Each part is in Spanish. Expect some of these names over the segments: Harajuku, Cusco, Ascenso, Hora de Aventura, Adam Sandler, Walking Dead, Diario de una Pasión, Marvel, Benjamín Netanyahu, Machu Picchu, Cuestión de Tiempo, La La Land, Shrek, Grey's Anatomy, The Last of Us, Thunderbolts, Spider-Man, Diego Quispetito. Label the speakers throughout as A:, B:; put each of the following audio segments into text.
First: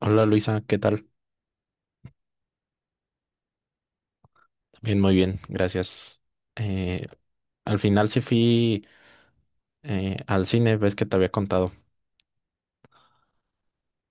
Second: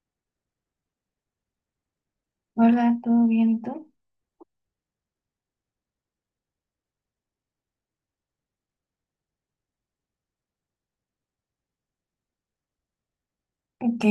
A: Hola Luisa, ¿qué tal?
B: Hola, ¿todo bien? ¿Y tú?
A: Bien, muy bien, gracias. Eh, Al final sí fui al cine, ves que te había contado.
B: Ok.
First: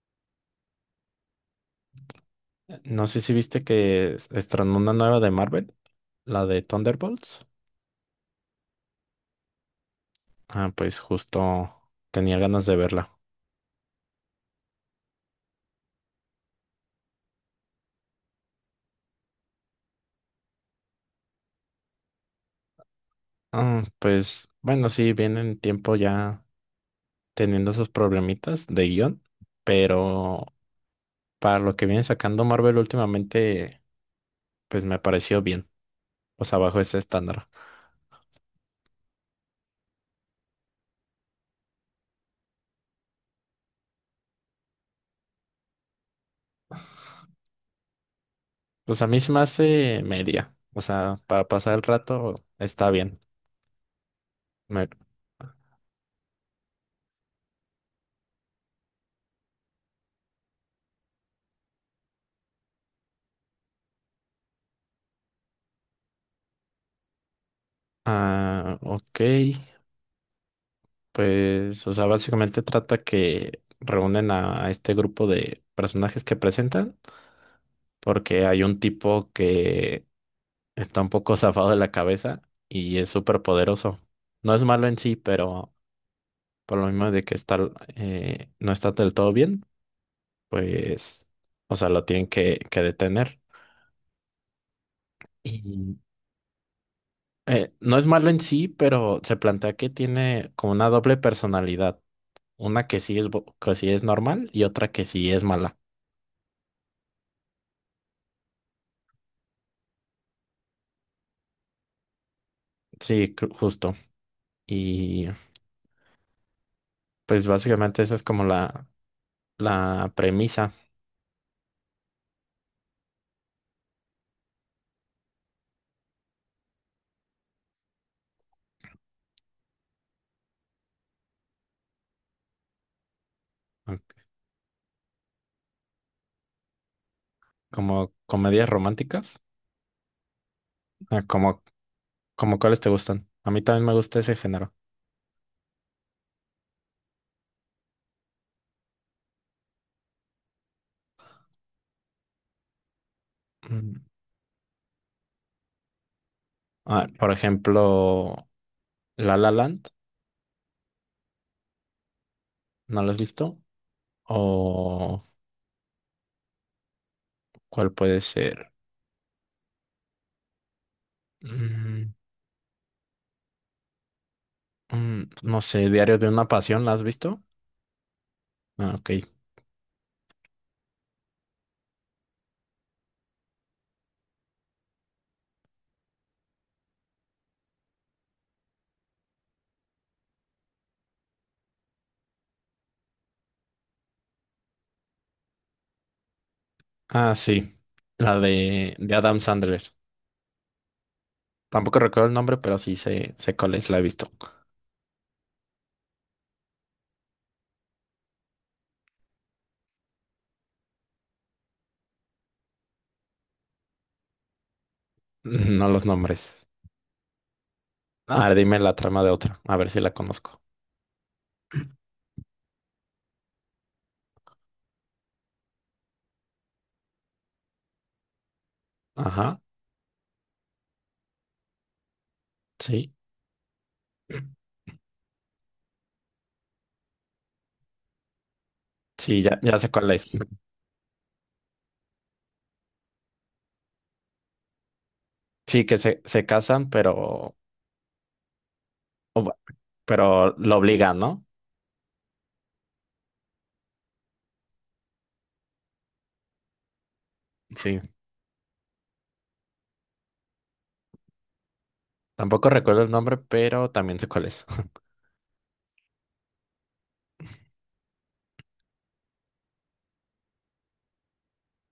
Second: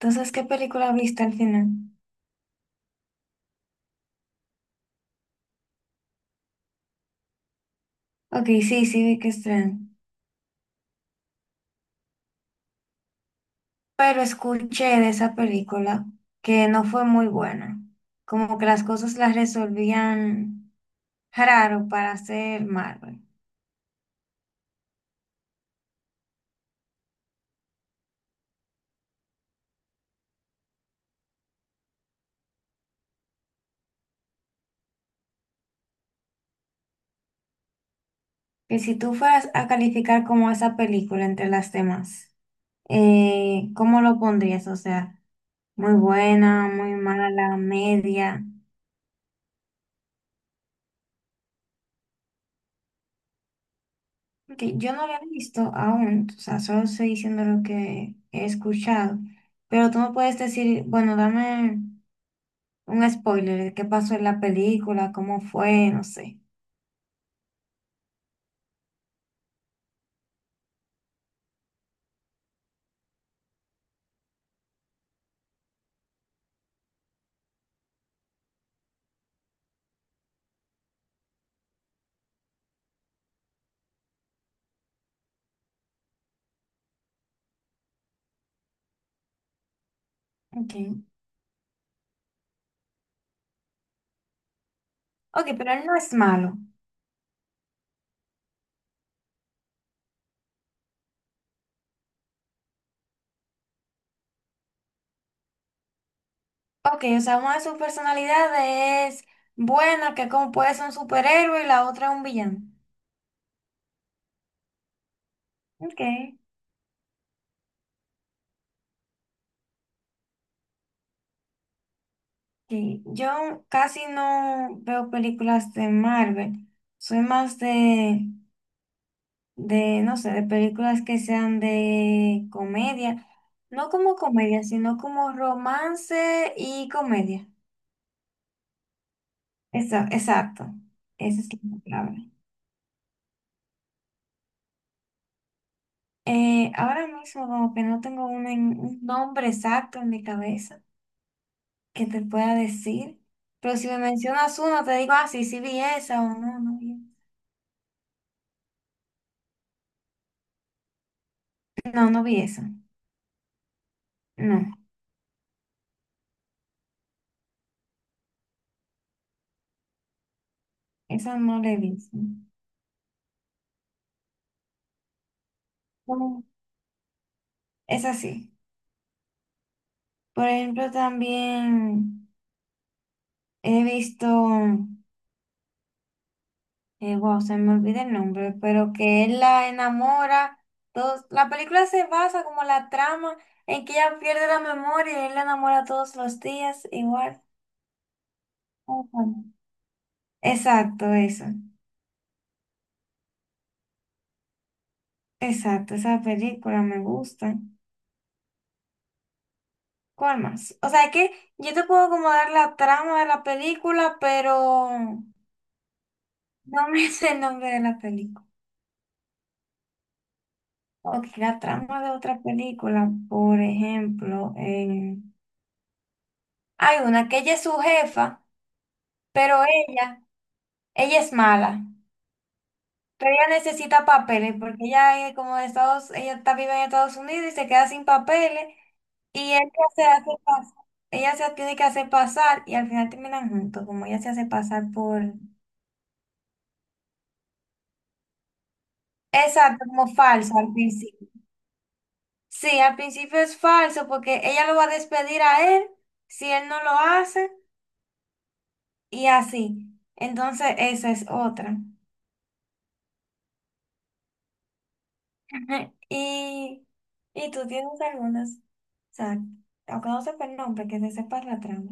B: Entonces, ¿qué película viste al final?
A: No sé si viste que estrenó una nueva de Marvel, la de Thunderbolts.
B: Ok, sí, sí vi que estrenan.
A: Ah, pues justo tenía ganas de verla.
B: Pero escuché de esa película que no fue muy buena. Como que las cosas las resolvían raro para hacer Marvel.
A: Ah, pues bueno, sí, vienen tiempo ya teniendo esos problemitas de guión, pero para lo que viene sacando Marvel últimamente, pues me pareció bien, pues abajo ese estándar.
B: Que si tú fueras a calificar como esa película entre las demás, ¿cómo lo pondrías? O sea, muy buena, muy mala, media.
A: Pues a mí se me hace media. O sea, para pasar el rato está bien.
B: Porque
A: Me-
B: yo no lo he visto aún, o sea, solo estoy diciendo lo que he escuchado. Pero tú me puedes decir, bueno, dame un spoiler de qué pasó en la película, cómo fue, no sé.
A: Ah, ok. Pues, o sea, básicamente trata que reúnen a este grupo de personajes que presentan, porque hay un tipo que está un poco zafado de la cabeza y es súper poderoso. No es malo en sí, pero por lo mismo de que está, no está del todo bien,
B: Ok.
A: pues, o sea, lo tienen que detener.
B: Ok, pero él no es malo.
A: No es malo en sí, pero se plantea que tiene como una doble personalidad. Una que sí es, que sí es normal y otra que sí es mala.
B: Ok, o sea, una de sus personalidades es buena, que como puede ser un superhéroe y la otra es un villano.
A: Sí, justo. Y
B: Ok.
A: pues básicamente esa es como la premisa.
B: Sí, yo casi no veo películas de Marvel. Soy más de, no sé, de películas que sean de comedia, no
A: ah,
B: como comedia, sino como romance y comedia.
A: Como comedias románticas.
B: Exacto,
A: ah,
B: esa es
A: Como,
B: la palabra.
A: ¿Como cuáles te gustan? A mí también me gusta ese género.
B: Ahora mismo como que no tengo un nombre exacto en mi cabeza que te pueda decir, pero si me
A: Mm.
B: mencionas uno te digo, ah, sí, sí vi esa o no, no
A: Ah,
B: vi.
A: por ejemplo, La La Land.
B: No, no vi esa.
A: ¿No lo has visto?
B: No,
A: ¿O cuál puede ser?
B: esa no la he
A: Mm.
B: visto.
A: Mm, no sé, Diario de
B: No,
A: una Pasión, ¿la has visto?
B: esa sí.
A: Ah, ok.
B: Por ejemplo, también he visto... wow, se me olvida el nombre, pero que él la enamora. Todos, la película se basa como la trama en que ella pierde la memoria y él la enamora todos los días,
A: Ah,
B: igual.
A: sí. La de
B: Ujú.
A: Adam Sandler.
B: Exacto, eso.
A: Tampoco recuerdo el nombre, pero sí sé, sé cuál es, la he visto.
B: Exacto, esa película me gusta. ¿Cuál más? O sea, que yo te puedo como dar la trama de la película, pero
A: No los nombres.
B: no me sé el nombre de la
A: A
B: película.
A: ver, dime la trama de otra, a ver si la conozco.
B: Ok, la trama de otra película, por ejemplo, hay una que ella es su jefa, pero
A: Ajá,
B: ella es mala,
A: sí.
B: pero ella necesita papeles porque ella es como de Estados, ella está vive en Estados Unidos y se queda sin papeles
A: Sí,
B: y
A: ya,
B: él
A: ya sé
B: se
A: cuál
B: hace
A: es.
B: pasar, ella se tiene que hacer pasar y al final terminan juntos, como ella se hace pasar por
A: Sí, que se casan, pero, o
B: exacto, como
A: pero
B: falso al
A: lo obligan,
B: principio.
A: ¿no?
B: Sí, al principio es falso porque ella lo va a despedir a él si él no lo hace
A: Sí.
B: y así. Entonces, esa es otra.
A: Tampoco recuerdo el nombre, pero también sé cuál es.
B: Ajá, y tú tienes algunas. O sea, aunque no sepa el nombre, que se sepa la trama.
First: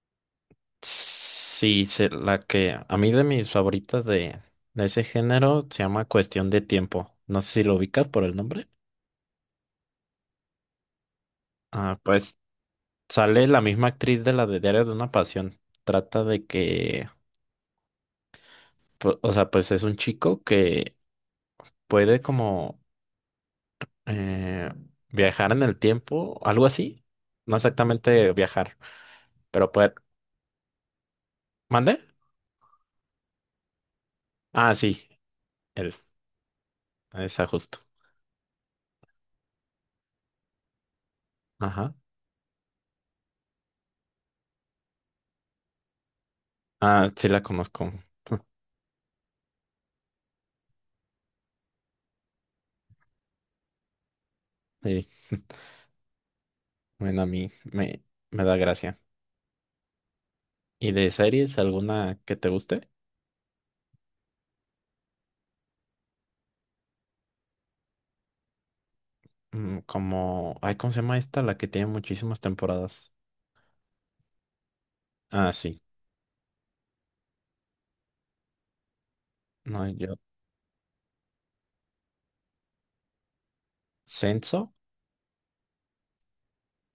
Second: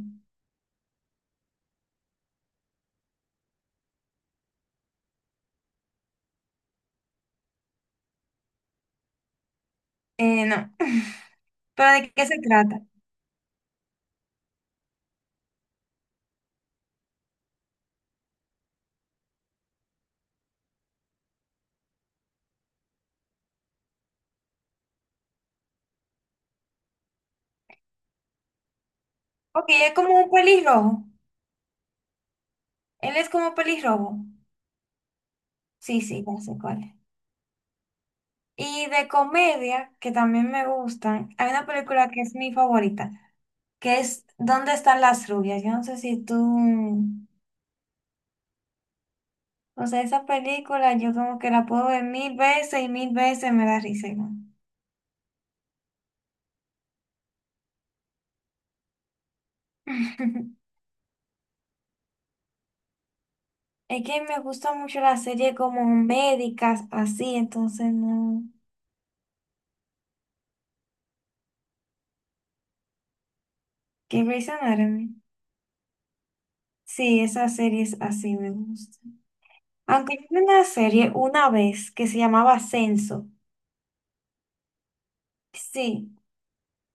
A: Sí, la que a mí de mis favoritas de ese género se llama Cuestión de Tiempo. No sé si lo ubicas por el nombre.
B: No. ¿Pero
A: Ah,
B: de qué
A: pues
B: se trata?
A: sale la misma actriz de la de Diario de una Pasión. Trata de que, o sea, pues es un chico que puede como eh, viajar en el tiempo, algo así. No exactamente viajar,
B: Ok,
A: pero puede...
B: es como un pelirrojo.
A: ¿Mande?
B: Él es como pelirrojo.
A: Ah, sí, él,
B: Sí, sí, ya sé cuál es.
A: esa justo.
B: Y de comedia, que también me gustan, hay una
A: Ajá.
B: película que es mi favorita, que es ¿Dónde están las rubias? Yo no sé si tú...
A: Ah, sí la conozco.
B: O sea, esa película yo como que la puedo ver mil veces y mil veces me da risa igual.
A: Sí. Bueno, a mí me, me da gracia. ¿Y de series alguna que te guste?
B: Es que me gusta mucho la serie como médicas, así, entonces no.
A: Mm, como, ay, ¿cómo se llama esta? La que tiene muchísimas temporadas.
B: ¿Qué Grey's Anatomy?
A: Ah, sí.
B: Sí, esas series así me gustan.
A: No, yo.
B: Aunque yo vi una serie una vez que se llamaba Ascenso.
A: ¿Senso?
B: Sí,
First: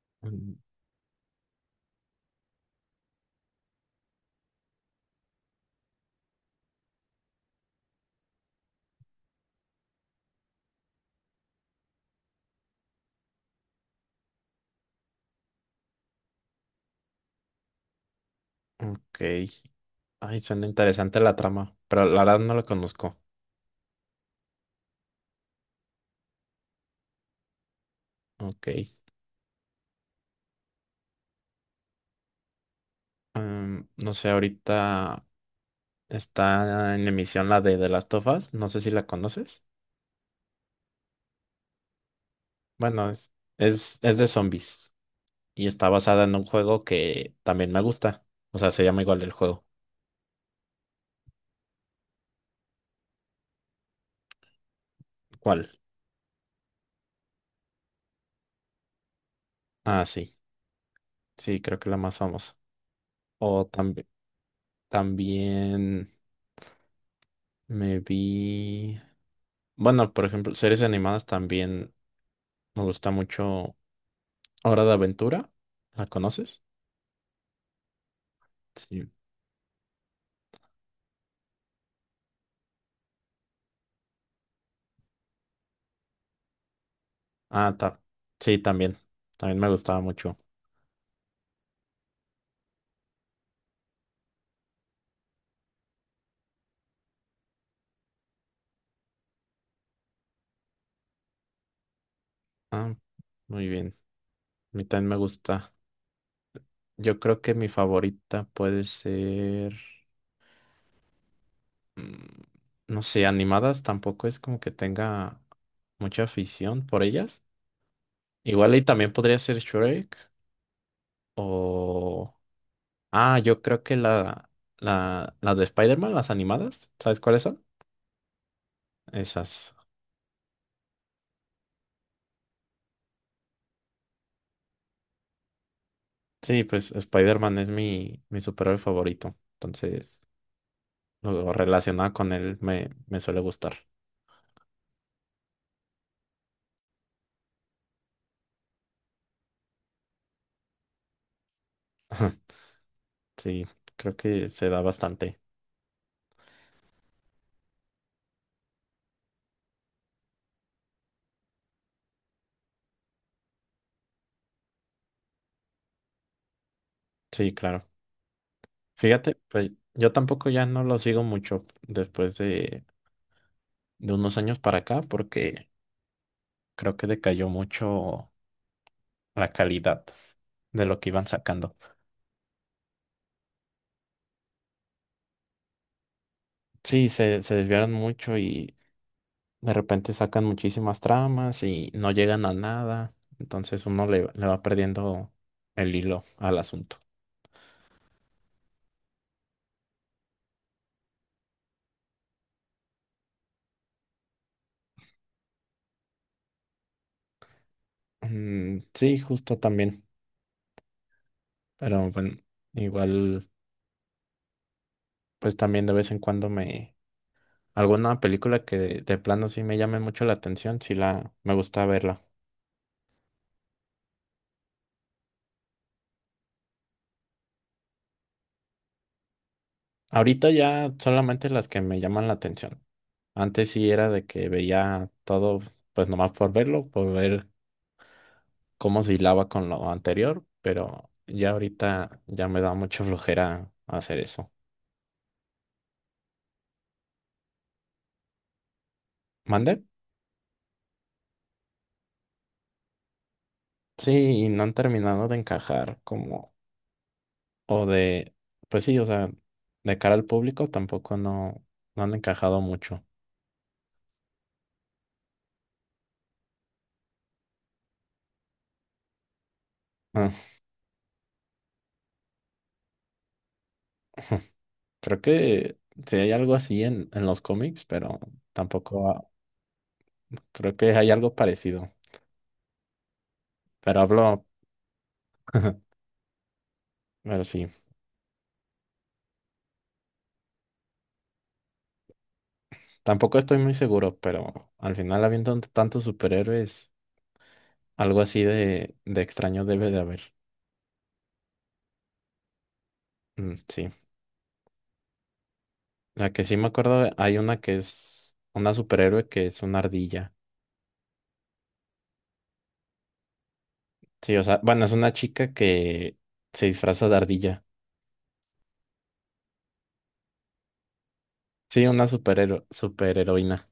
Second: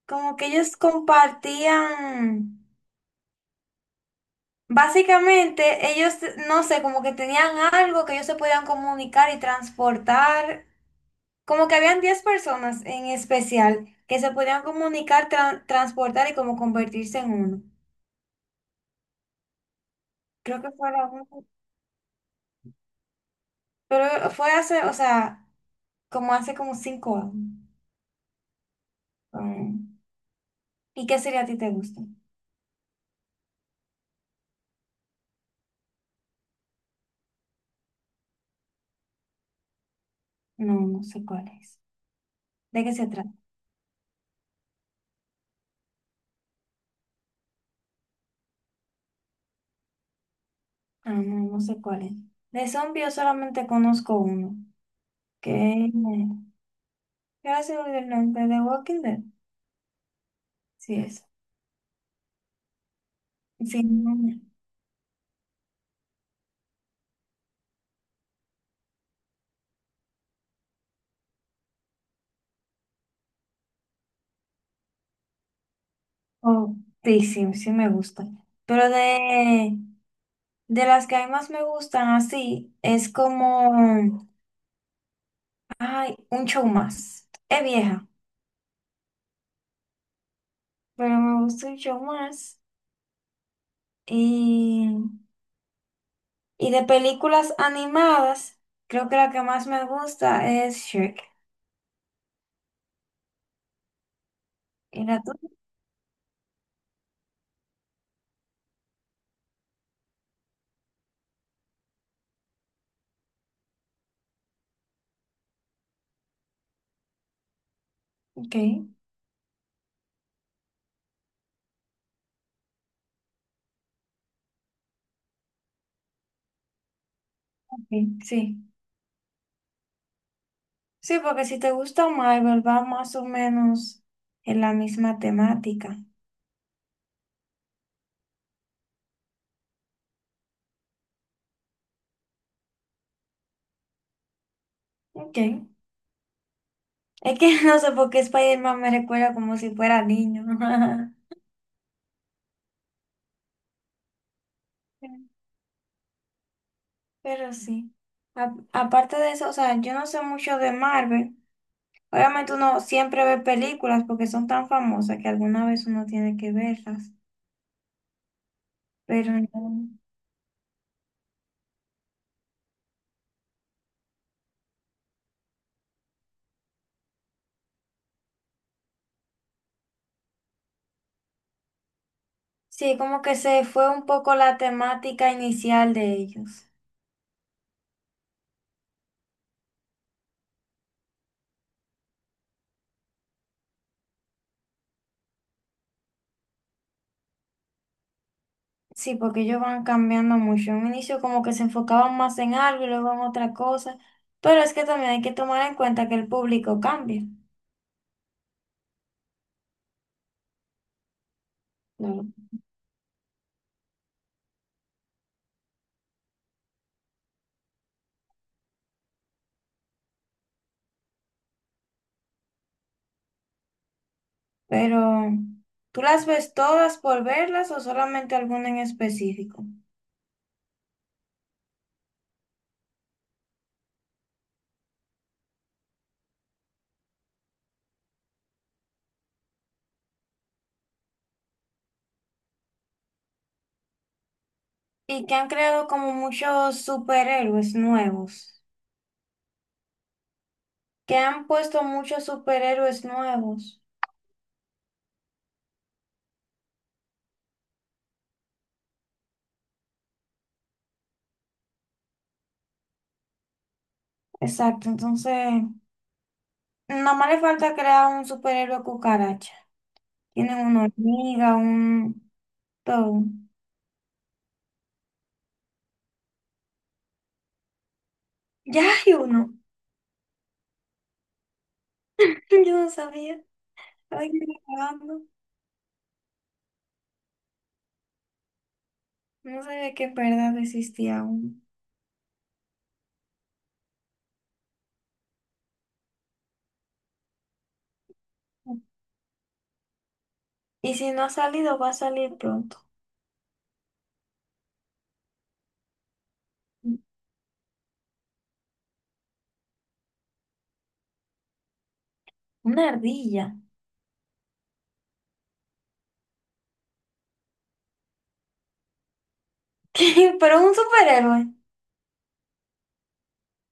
B: como que
A: Mm.
B: ellos compartían. Básicamente, ellos, no sé, como que tenían algo que ellos se podían comunicar y transportar. Como que habían 10 personas en especial que se podían comunicar, transportar y como convertirse en uno.
A: Ok. Ay,
B: Creo
A: suena
B: que fue la
A: interesante la
B: única.
A: trama, pero la verdad no la conozco.
B: Pero fue hace, o sea, como hace como 5 años.
A: Ok.
B: Um, ¿Y qué serie a ti te gusta?
A: Mm, no sé, ahorita está en emisión la de The Last of Us. No sé si la conoces.
B: No, no sé cuál es. ¿De qué se
A: Bueno,
B: trata?
A: es de zombies y está basada en un juego que también me gusta. O sea, se llama igual el juego.
B: Ah, no, no sé cuál es. De zombies yo solamente conozco uno.
A: ¿Cuál?
B: Que ahora se me olvidó el nombre de Walking Dead.
A: Ah, sí,
B: Sí, es.
A: sí, creo que la más famosa. O
B: Sí,
A: también,
B: no, no.
A: también me vi. Bueno, por ejemplo, series animadas también me gusta mucho. Hora de Aventura, ¿la conoces?
B: Oh, sí, sí, sí me gusta. Pero
A: Sí.
B: de las que a mí más me gustan así, es como, ay, un show más. Es
A: Ah, ta-
B: vieja,
A: sí, también. También me gustaba mucho.
B: pero me gusta un show más. Y Y de películas animadas, creo que la que más me gusta es Shrek.
A: Ah, muy bien. A mí
B: ¿Y
A: también me
B: la tuya?
A: gusta. Yo creo que mi favorita puede ser. Mm, no sé, animadas tampoco es como que tenga mucha afición por ellas.
B: Ok,
A: Igual y también podría ser Shrek. O. Ah, yo creo que la, las de Spider-Man, las animadas, ¿sabes cuáles son?
B: ok, sí.
A: Esas.
B: Sí, porque si te gusta Marvel, va más o menos en la misma temática.
A: Sí, pues Spider-Man es mi, mi superhéroe favorito. Entonces, lo relacionado con él me, me suele gustar.
B: Ok. Es que no sé por qué Spider-Man me recuerda como si fuera niño.
A: Sí, creo que se da bastante.
B: Pero sí. Aparte de eso, o sea, yo no sé mucho de Marvel. Obviamente uno siempre ve películas porque son tan famosas que alguna vez uno tiene que verlas.
A: Sí, claro.
B: Pero
A: Fíjate, pues
B: no.
A: yo tampoco ya no lo sigo mucho después de unos años para acá, porque creo que decayó mucho la calidad de lo que iban sacando.
B: Sí, como que se fue un poco la temática inicial de ellos.
A: Sí, se desviaron mucho y de repente sacan muchísimas tramas y no llegan a nada. Entonces uno le, le va perdiendo el hilo al asunto.
B: Sí, porque ellos van cambiando mucho. En un inicio como que se enfocaban más en algo y luego en otra cosa. Pero es que también hay que tomar en cuenta que el público cambia.
A: Mm, sí, justo también. Pero
B: Claro.
A: bueno, igual, pues también de vez en cuando me... Alguna película que de plano sí me llame mucho la atención, sí la... me gusta verla.
B: Pero, ¿tú las ves todas por verlas o solamente alguna en específico?
A: Ahorita ya solamente las que me llaman la atención. Antes sí era de que veía todo, pues nomás por verlo, por ver cómo se hilaba con lo anterior, pero ya ahorita ya me da mucha flojera hacer eso.
B: Y que han creado como muchos superhéroes nuevos.
A: ¿Mande?
B: Que han puesto muchos superhéroes nuevos.
A: Sí, y no han terminado de encajar como, o de, pues sí, o sea, de cara al público tampoco no, no han encajado mucho.
B: Exacto, entonces, nada más le falta crear un superhéroe cucaracha.
A: Ah,
B: Tiene una hormiga, un todo.
A: creo que sí hay algo así en los cómics, pero
B: Ya
A: tampoco
B: hay uno.
A: creo que hay algo parecido.
B: Yo no sabía.
A: Pero
B: Estaba aquí
A: hablo,
B: grabando.
A: pero sí,
B: No sabía que en verdad existía uno.
A: tampoco estoy muy seguro, pero al final habiendo tantos superhéroes. Algo así de extraño debe de haber.
B: Y si no ha salido, va a salir pronto.
A: Mm, sí. La que sí me acuerdo, hay una que es una superhéroe que es una ardilla.
B: Una ardilla.
A: Sí, o sea, bueno, es una chica que se disfraza de ardilla.
B: Pero es un superhéroe.
A: Sí, una superheroína.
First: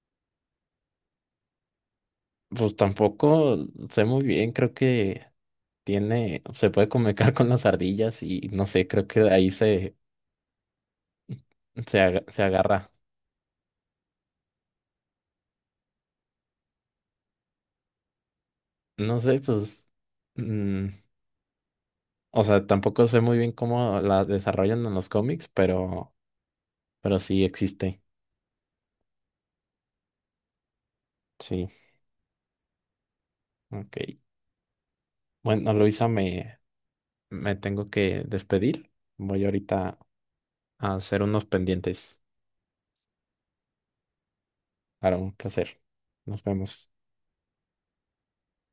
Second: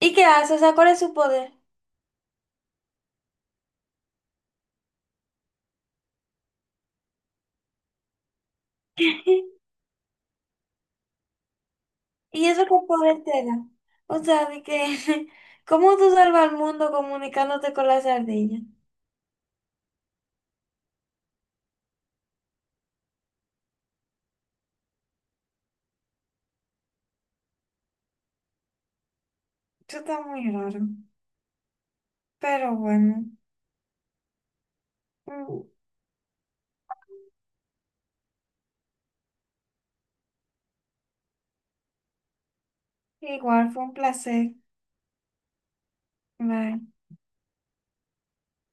B: ¿Y qué hace? O sea, ¿cuál es su poder?
A: Pues tampoco sé muy bien, creo que tiene, se puede comunicar con las ardillas y no sé, creo que de ahí se, se, se
B: ¿Y eso qué
A: agarra.
B: poder te da? O sea, de que, ¿cómo tú salvas al mundo comunicándote con las ardillas?
A: No sé, pues, mm, o sea, tampoco sé muy bien cómo la desarrollan en los cómics, pero sí existe.
B: Eso está muy raro.
A: Sí,
B: Pero bueno,
A: ok.
B: mm,
A: Bueno, Luisa, me tengo que despedir. Voy ahorita a hacer unos pendientes.
B: igual fue un placer.
A: Para un placer. Nos vemos.
B: Bye.